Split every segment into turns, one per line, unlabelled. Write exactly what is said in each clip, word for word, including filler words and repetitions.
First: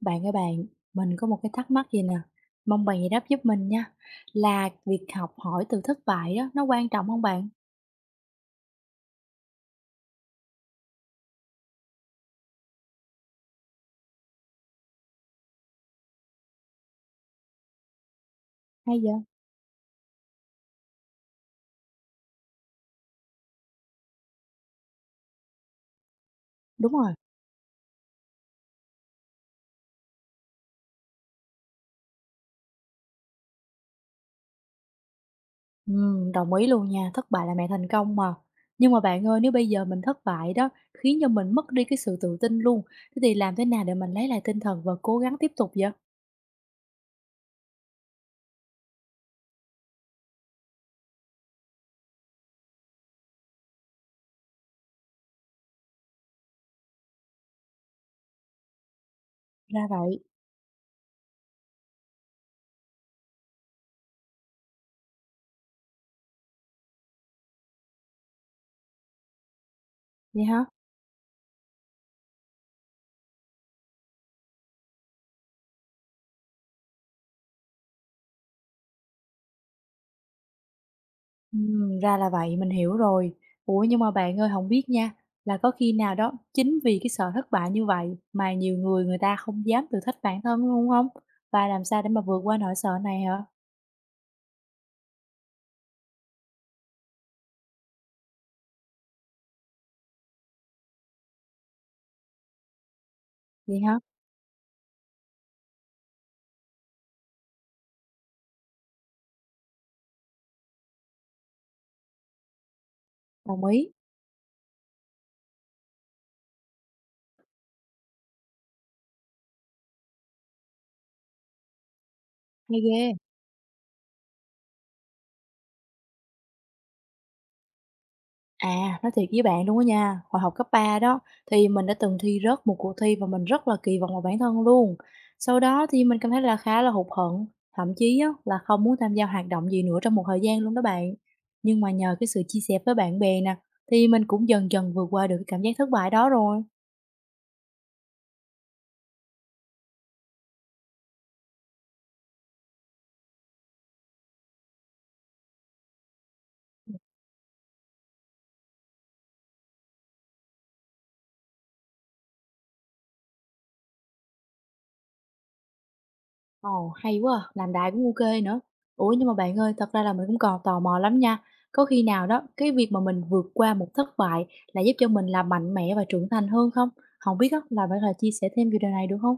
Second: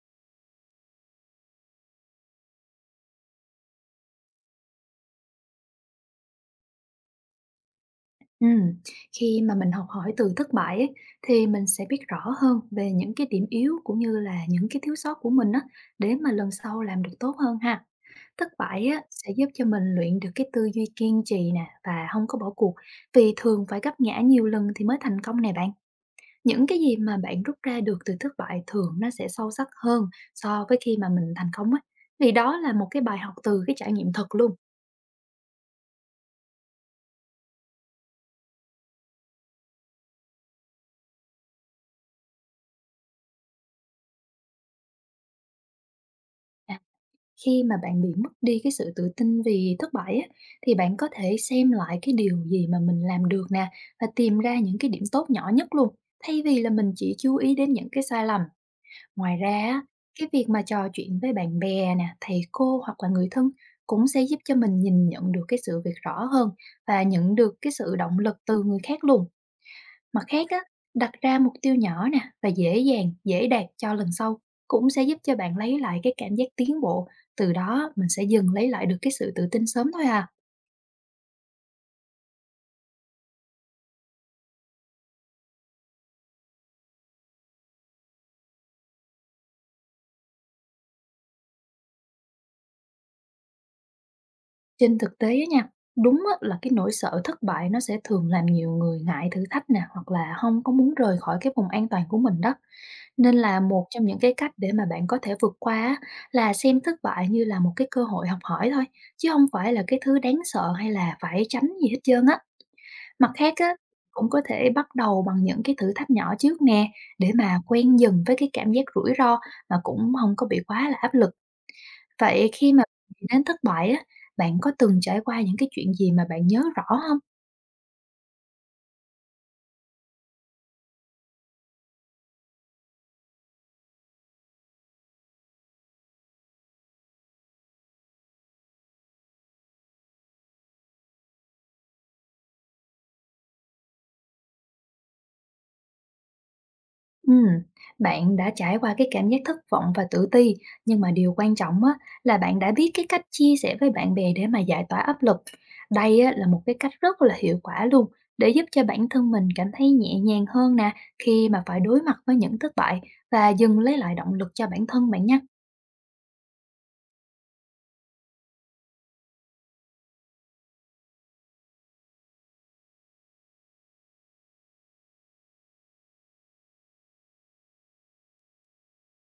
Bạn ơi bạn, mình có một cái thắc mắc gì nè, mong bạn giải đáp giúp mình nha. Là việc học hỏi từ thất bại đó, nó quan trọng không bạn?
Ừm, khi mà mình học hỏi từ thất bại ấy, thì mình sẽ biết rõ hơn về những cái điểm yếu cũng như là những cái thiếu sót của mình á, để mà lần sau làm được tốt hơn ha. Thất bại
Hay
á,
vậy?
sẽ giúp cho mình luyện được cái tư duy kiên trì nè và không có bỏ cuộc, vì thường phải gấp ngã nhiều lần thì mới thành công nè bạn. Những cái
Đúng
gì
rồi.
mà bạn rút ra được từ thất bại thường nó sẽ sâu sắc hơn so với khi mà mình thành công á. Vì đó là một cái bài học từ cái trải nghiệm thật luôn.
Ừm, đồng ý luôn nha, thất bại là mẹ thành công mà. Nhưng mà bạn ơi, nếu bây giờ mình thất bại đó, khiến cho mình mất đi cái sự tự tin luôn, thế thì làm thế nào để mình lấy lại tinh thần và cố gắng tiếp tục vậy?
À, khi mà bạn bị mất đi cái sự tự tin vì thất bại á, thì bạn có thể xem lại cái điều gì mà mình làm được nè, và tìm ra những cái điểm tốt nhỏ nhất luôn, thay vì là mình chỉ chú ý đến những cái sai lầm. Ngoài ra á,
Ra vậy,
cái việc mà trò chuyện với bạn bè nè, thầy cô hoặc là người thân cũng sẽ giúp cho mình nhìn nhận được cái sự việc rõ hơn và nhận được cái sự động lực từ người khác luôn. Mặt
vậy
khác á,
hả?
đặt ra mục tiêu nhỏ nè và dễ dàng, dễ đạt cho lần sau cũng sẽ giúp cho bạn lấy lại cái cảm giác tiến bộ, từ đó mình sẽ dần lấy lại được cái sự tự tin sớm thôi à.
Ừm, ra là vậy, mình hiểu rồi. Ủa, nhưng mà bạn ơi, không biết nha, là có khi nào đó chính vì cái sợ thất bại như vậy mà nhiều người người ta không dám thử thách bản thân luôn không? Và làm sao để mà vượt qua nỗi sợ này hả?
Trên thực tế á nha, đúng á, là cái nỗi sợ thất bại nó sẽ thường làm nhiều người ngại thử thách nè, hoặc là không có muốn rời khỏi cái vùng an toàn của mình đó. Nên là
Vậy
một
hả?
trong những cái cách để mà bạn có thể vượt qua á, là xem thất bại như là một cái cơ hội học hỏi thôi, chứ không phải là cái thứ đáng sợ hay là phải tránh gì hết trơn á. Mặt khác
Đồng
á,
ý,
cũng có thể bắt đầu bằng những cái thử thách nhỏ trước nè, để mà quen dần với cái cảm giác rủi ro mà cũng không có bị quá là áp lực. Vậy khi
hay
mà
ghê!
đến thất bại á, bạn có từng trải qua những cái chuyện gì mà bạn nhớ rõ không?
À, nói thiệt với bạn luôn á nha, hồi học cấp ba đó thì mình đã từng thi rớt một cuộc thi và mình rất là kỳ vọng vào bản thân luôn. Sau đó thì mình cảm thấy là khá là hụt hẫng, thậm chí á, là không muốn tham gia hoạt động gì nữa trong một thời gian luôn đó bạn. Nhưng mà nhờ cái sự chia sẻ với bạn bè nè, thì mình cũng dần dần vượt qua được cái cảm giác thất bại đó rồi.
Ừm, bạn đã trải qua cái cảm giác thất vọng và tự ti, nhưng mà điều quan trọng á, là bạn đã biết cái cách chia sẻ với bạn bè để mà giải tỏa áp lực. Đây á, là một cái cách rất là hiệu quả luôn để giúp cho bản thân mình cảm thấy nhẹ nhàng hơn nè, khi mà phải đối mặt với những thất bại và dừng lấy lại động lực cho bản thân bạn nhé.
Ồ, hay quá à, làm đại cũng ok nữa. Ủa, nhưng mà bạn ơi, thật ra là mình cũng còn tò mò lắm nha. Có khi nào đó, cái việc mà mình vượt qua một thất bại là giúp cho mình là mạnh mẽ và trưởng thành hơn không? Không biết á, là bạn có thể chia sẻ thêm về điều này được không?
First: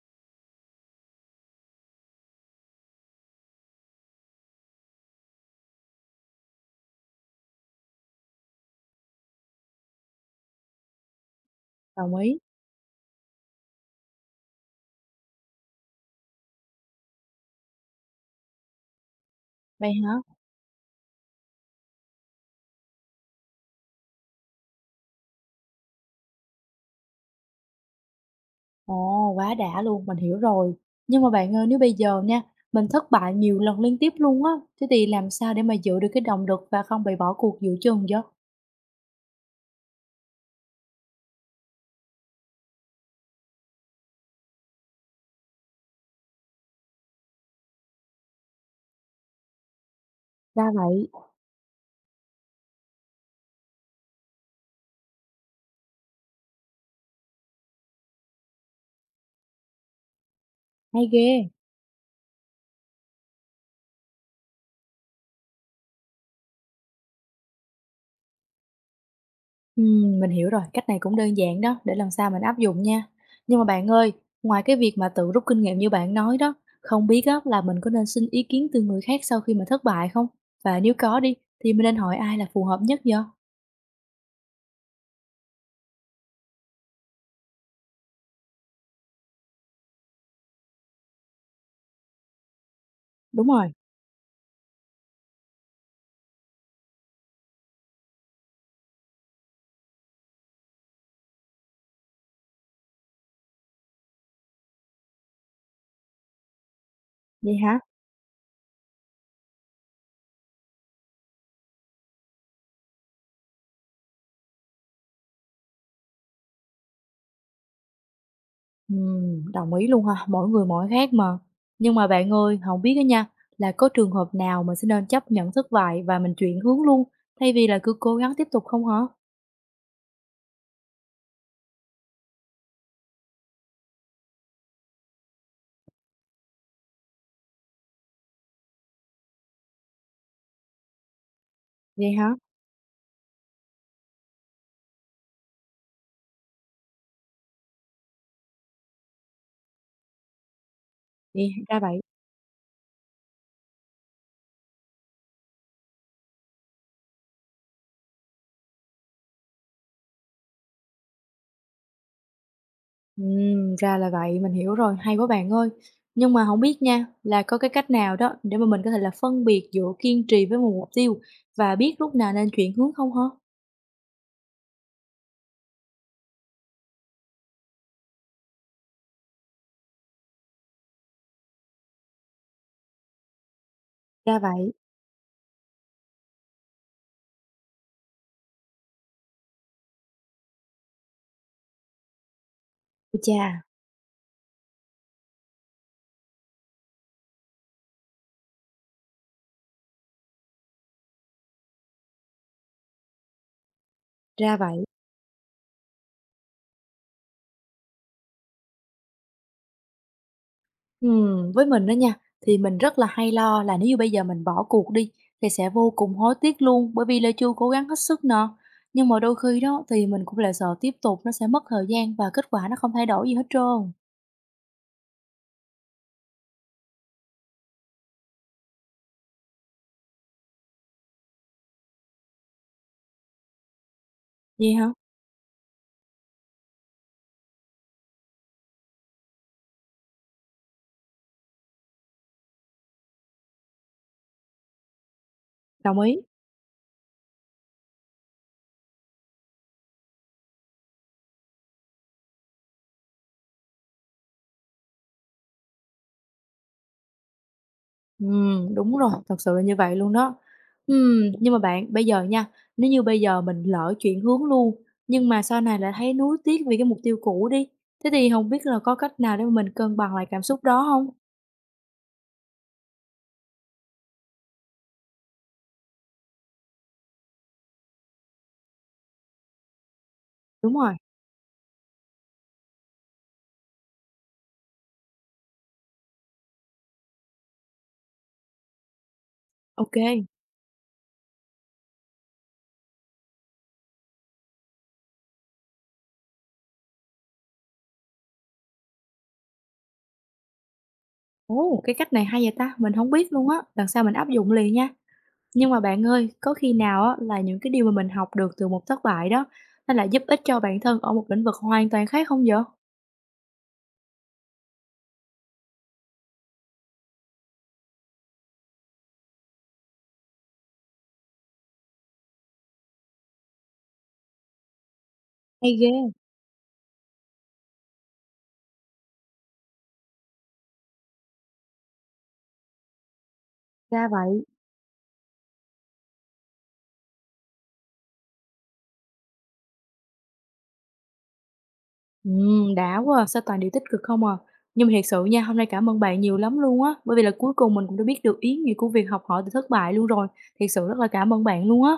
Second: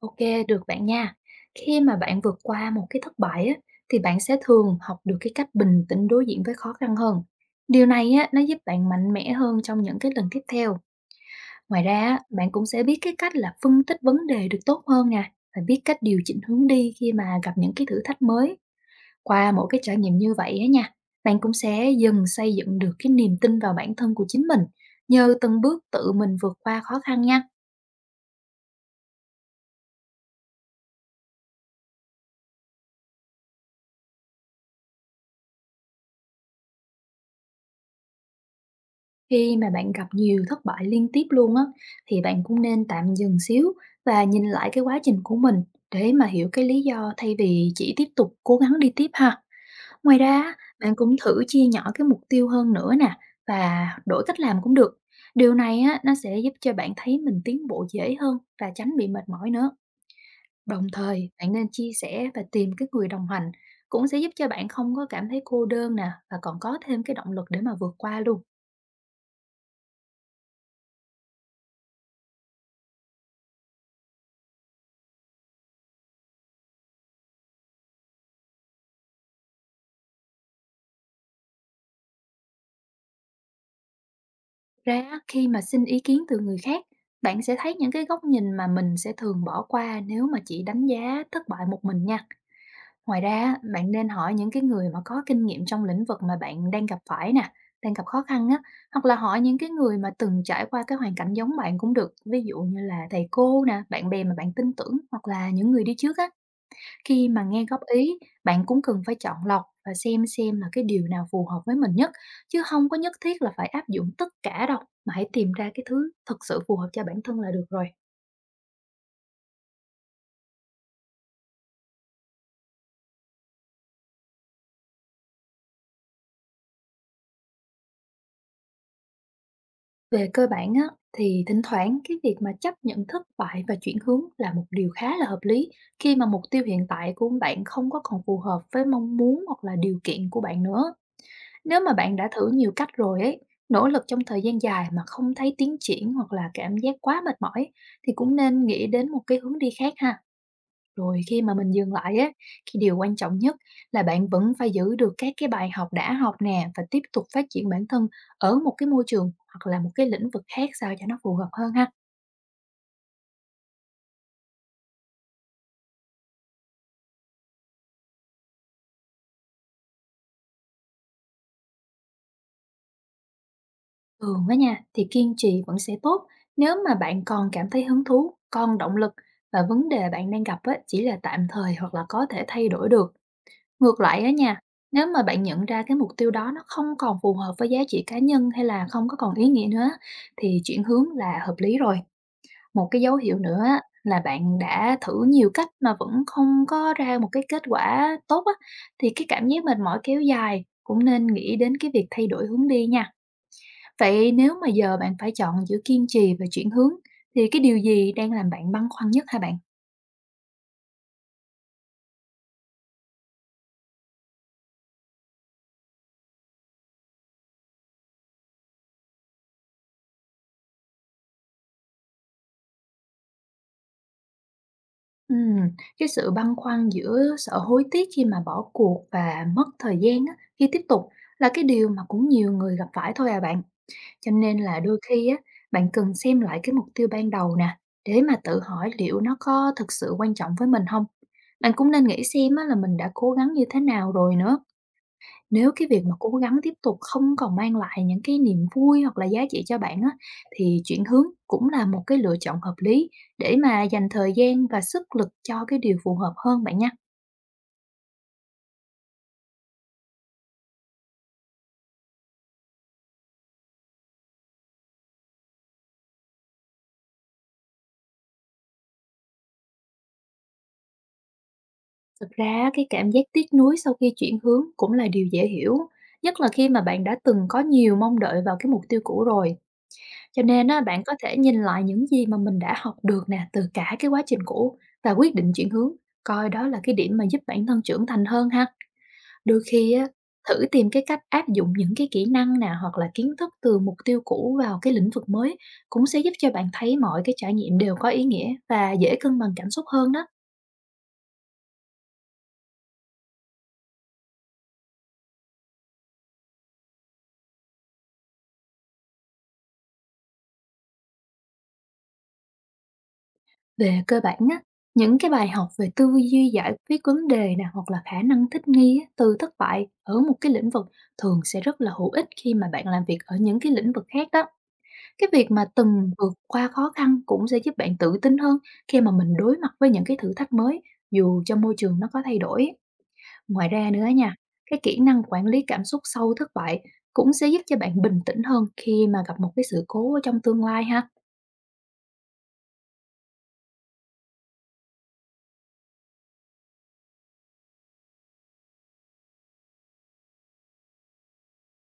Ok, được bạn nha. Khi mà bạn vượt qua một cái thất bại á, thì bạn sẽ thường học được cái cách bình tĩnh đối diện với khó khăn hơn. Điều này á, nó giúp bạn mạnh mẽ hơn trong những cái lần tiếp theo. Ngoài ra,
Đồng
á,
ý.
bạn cũng sẽ biết cái cách là phân tích vấn đề được tốt hơn nè, và biết cách điều chỉnh hướng đi khi mà gặp những cái thử thách mới. Qua mỗi cái
Vậy
trải
hả?
nghiệm như vậy á nha, bạn cũng sẽ dần xây dựng được cái niềm tin vào bản thân của chính mình, nhờ từng bước tự mình vượt qua khó khăn nha.
Ồ, quá đã luôn, mình hiểu rồi. Nhưng mà bạn ơi, nếu bây giờ nha, mình thất bại nhiều lần liên tiếp luôn á, thế thì làm sao để mà giữ được cái động lực và không bị bỏ cuộc giữa chừng vậy?
Khi mà bạn gặp nhiều thất bại liên tiếp luôn á, thì bạn cũng nên tạm dừng xíu và nhìn lại cái quá trình của mình để mà hiểu cái lý do, thay vì chỉ tiếp tục cố gắng đi tiếp ha. Ngoài ra á,
Ra
bạn
vậy,
cũng thử chia nhỏ cái mục tiêu hơn nữa nè và đổi cách làm cũng được. Điều này á, nó sẽ giúp cho bạn thấy mình tiến bộ dễ hơn và tránh bị mệt mỏi nữa. Đồng
hay
thời,
ghê.
bạn nên chia sẻ và tìm cái người đồng hành cũng sẽ giúp cho bạn không có cảm thấy cô đơn nè, và còn có thêm cái động lực để mà vượt qua luôn.
Ừm, mình hiểu rồi, cách này cũng đơn giản đó, để lần sau mình áp dụng nha. Nhưng mà bạn ơi, ngoài cái việc mà tự rút kinh nghiệm như bạn nói đó, không biết á, là mình có nên xin ý kiến từ người khác sau khi mà thất bại không? Và nếu có đi, thì mình nên hỏi ai là phù hợp nhất vậy?
Ra á, khi mà xin ý kiến từ người khác, bạn sẽ thấy những cái góc nhìn mà mình sẽ thường bỏ qua nếu mà chỉ đánh giá thất bại một mình nha. Ngoài ra
Đúng
á,
rồi,
bạn nên hỏi những cái người mà có kinh nghiệm trong lĩnh vực mà bạn đang gặp phải nè, đang gặp khó khăn á, hoặc là hỏi những cái người mà từng trải qua cái hoàn cảnh giống bạn cũng được, ví dụ như là thầy cô nè, bạn bè mà bạn tin tưởng hoặc là những người đi trước á. Khi mà
vậy
nghe
hả?
góp ý, bạn cũng cần phải chọn lọc và xem xem là cái điều nào phù hợp với mình nhất, chứ không có nhất thiết là phải áp dụng tất cả đâu, mà hãy tìm ra cái thứ thật sự phù hợp cho bản thân là được rồi.
Ừm, đồng ý luôn ha, mỗi người mỗi khác mà. Nhưng mà bạn ơi, không biết đó nha, là có trường hợp nào mình sẽ nên chấp nhận thất bại và mình chuyển hướng luôn, thay vì là cứ cố gắng tiếp tục không hả?
Về cơ bản á, thì thỉnh thoảng cái việc mà chấp nhận thất bại và chuyển hướng là một điều khá là hợp lý, khi mà mục tiêu hiện tại của bạn không có còn phù hợp với mong muốn hoặc là điều kiện của bạn nữa. Nếu mà
Vậy
bạn đã
hả?
thử nhiều cách rồi ấy, nỗ lực trong thời gian dài mà không thấy tiến triển hoặc là cảm giác quá mệt mỏi, thì cũng nên nghĩ đến một cái hướng đi khác ha. Rồi khi
Vậy
mà mình
ra
dừng
vậy.
lại á, cái điều quan trọng nhất là bạn vẫn phải giữ được các cái bài học đã học nè, và tiếp tục phát triển bản thân ở một cái môi trường hoặc là một cái lĩnh vực khác sao cho nó phù hợp hơn ha.
Ừm, ra là vậy, mình hiểu rồi, hay quá bạn ơi. Nhưng mà không biết nha, là có cái cách nào đó để mà mình có thể là phân biệt giữa kiên trì với một mục tiêu và biết lúc nào nên chuyển hướng không hả?
Thường á nha, thì kiên trì vẫn sẽ tốt nếu mà bạn còn cảm thấy hứng thú, còn động lực và vấn đề bạn đang gặp á, chỉ là tạm thời hoặc là có thể thay đổi được. Ngược lại á
Ra
nha,
vậy,
nếu mà bạn nhận ra cái mục tiêu đó nó không còn phù hợp với giá trị cá nhân hay là không có còn ý nghĩa nữa, thì chuyển hướng là hợp lý rồi. Một cái dấu
ui
hiệu
chà,
nữa á, là bạn đã thử nhiều cách mà vẫn không có ra một cái kết quả tốt á, thì cái cảm giác mệt mỏi kéo dài cũng nên nghĩ đến cái việc thay đổi hướng đi nha. Vậy nếu
ra
mà
vậy.
giờ bạn phải chọn giữa kiên trì và chuyển hướng, thì cái điều gì đang làm bạn băn khoăn nhất hả bạn?
Ừm, với mình đó nha, thì mình rất là hay lo là nếu như bây giờ mình bỏ cuộc đi thì sẽ vô cùng hối tiếc luôn, bởi vì là chưa cố gắng hết sức nè. Nhưng mà đôi khi đó thì mình cũng lại sợ tiếp tục nó sẽ mất thời gian và kết quả nó không thay đổi gì hết trơn.
Ừm, cái sự băn khoăn giữa sợ hối tiếc khi mà bỏ cuộc và mất thời gian á, khi tiếp tục là cái điều mà cũng nhiều người gặp phải thôi à bạn. Cho nên
Vậy
là
hả?
đôi khi á, bạn cần xem lại cái mục tiêu ban đầu nè, để mà tự hỏi liệu nó có thực sự quan trọng với mình không. Bạn cũng nên nghĩ xem á, là mình đã cố gắng như thế nào rồi nữa. Nếu cái
Đồng
việc mà
ý.
cố gắng tiếp tục không còn mang lại những cái niềm vui hoặc là giá trị cho bạn á, thì chuyển hướng cũng là một cái lựa chọn hợp lý, để mà dành thời gian và sức lực cho cái điều phù hợp hơn bạn nha.
Ừm, đúng rồi, thật sự là như vậy luôn đó. Ừm, nhưng mà bạn, bây giờ nha, nếu như bây giờ mình lỡ chuyển hướng luôn, nhưng mà sau này lại thấy nuối tiếc vì cái mục tiêu cũ đi, thế thì không biết là có cách nào để mà mình cân bằng lại cảm xúc đó không?
Thực ra cái cảm giác tiếc nuối sau khi chuyển hướng cũng là điều dễ hiểu, nhất là khi mà bạn đã từng có nhiều mong đợi vào cái mục tiêu cũ rồi. Cho nên
Đúng
á,
rồi,
bạn có thể nhìn lại những gì mà mình đã học được nè, từ cả cái quá trình cũ và quyết định chuyển hướng, coi đó là cái điểm mà giúp bản thân trưởng thành hơn ha. Đôi
ok
khi á,
kê.
thử tìm cái cách áp dụng những cái kỹ năng nè, hoặc là kiến thức từ mục tiêu cũ vào cái lĩnh vực mới cũng sẽ giúp cho bạn thấy mọi cái trải nghiệm đều có ý nghĩa và dễ cân bằng cảm xúc hơn đó.
Ồ, cái cách này hay vậy ta, mình không biết luôn á, lần sau mình áp dụng liền nha. Nhưng mà bạn ơi, có khi nào á là những cái điều mà mình học được từ một thất bại đó, nó lại giúp ích cho bản thân ở một lĩnh vực hoàn toàn khác không vậy?
Về cơ bản á, những cái bài học về tư duy giải quyết vấn đề nè, hoặc là khả năng thích nghi á, từ thất bại ở một cái lĩnh vực thường sẽ rất là hữu ích khi mà bạn làm việc ở những cái lĩnh vực khác đó. Cái việc mà
Hay ghê,
từng vượt qua khó khăn cũng sẽ giúp bạn tự tin hơn khi mà mình đối mặt với những cái thử thách mới, dù cho môi trường nó có thay đổi. Ngoài ra nữa
ra
nha,
vậy.
cái kỹ năng quản lý cảm xúc sau thất bại cũng sẽ giúp cho bạn bình tĩnh hơn khi mà gặp một cái sự cố ở trong tương lai ha.
Ừm, đã quá à, sao toàn điều tích cực không à. Nhưng mà thiệt sự nha, hôm nay cảm ơn bạn nhiều lắm luôn á, bởi vì là cuối cùng mình cũng đã biết được ý nghĩa của việc học hỏi từ thất bại luôn rồi. Thiệt sự rất là cảm ơn bạn luôn á.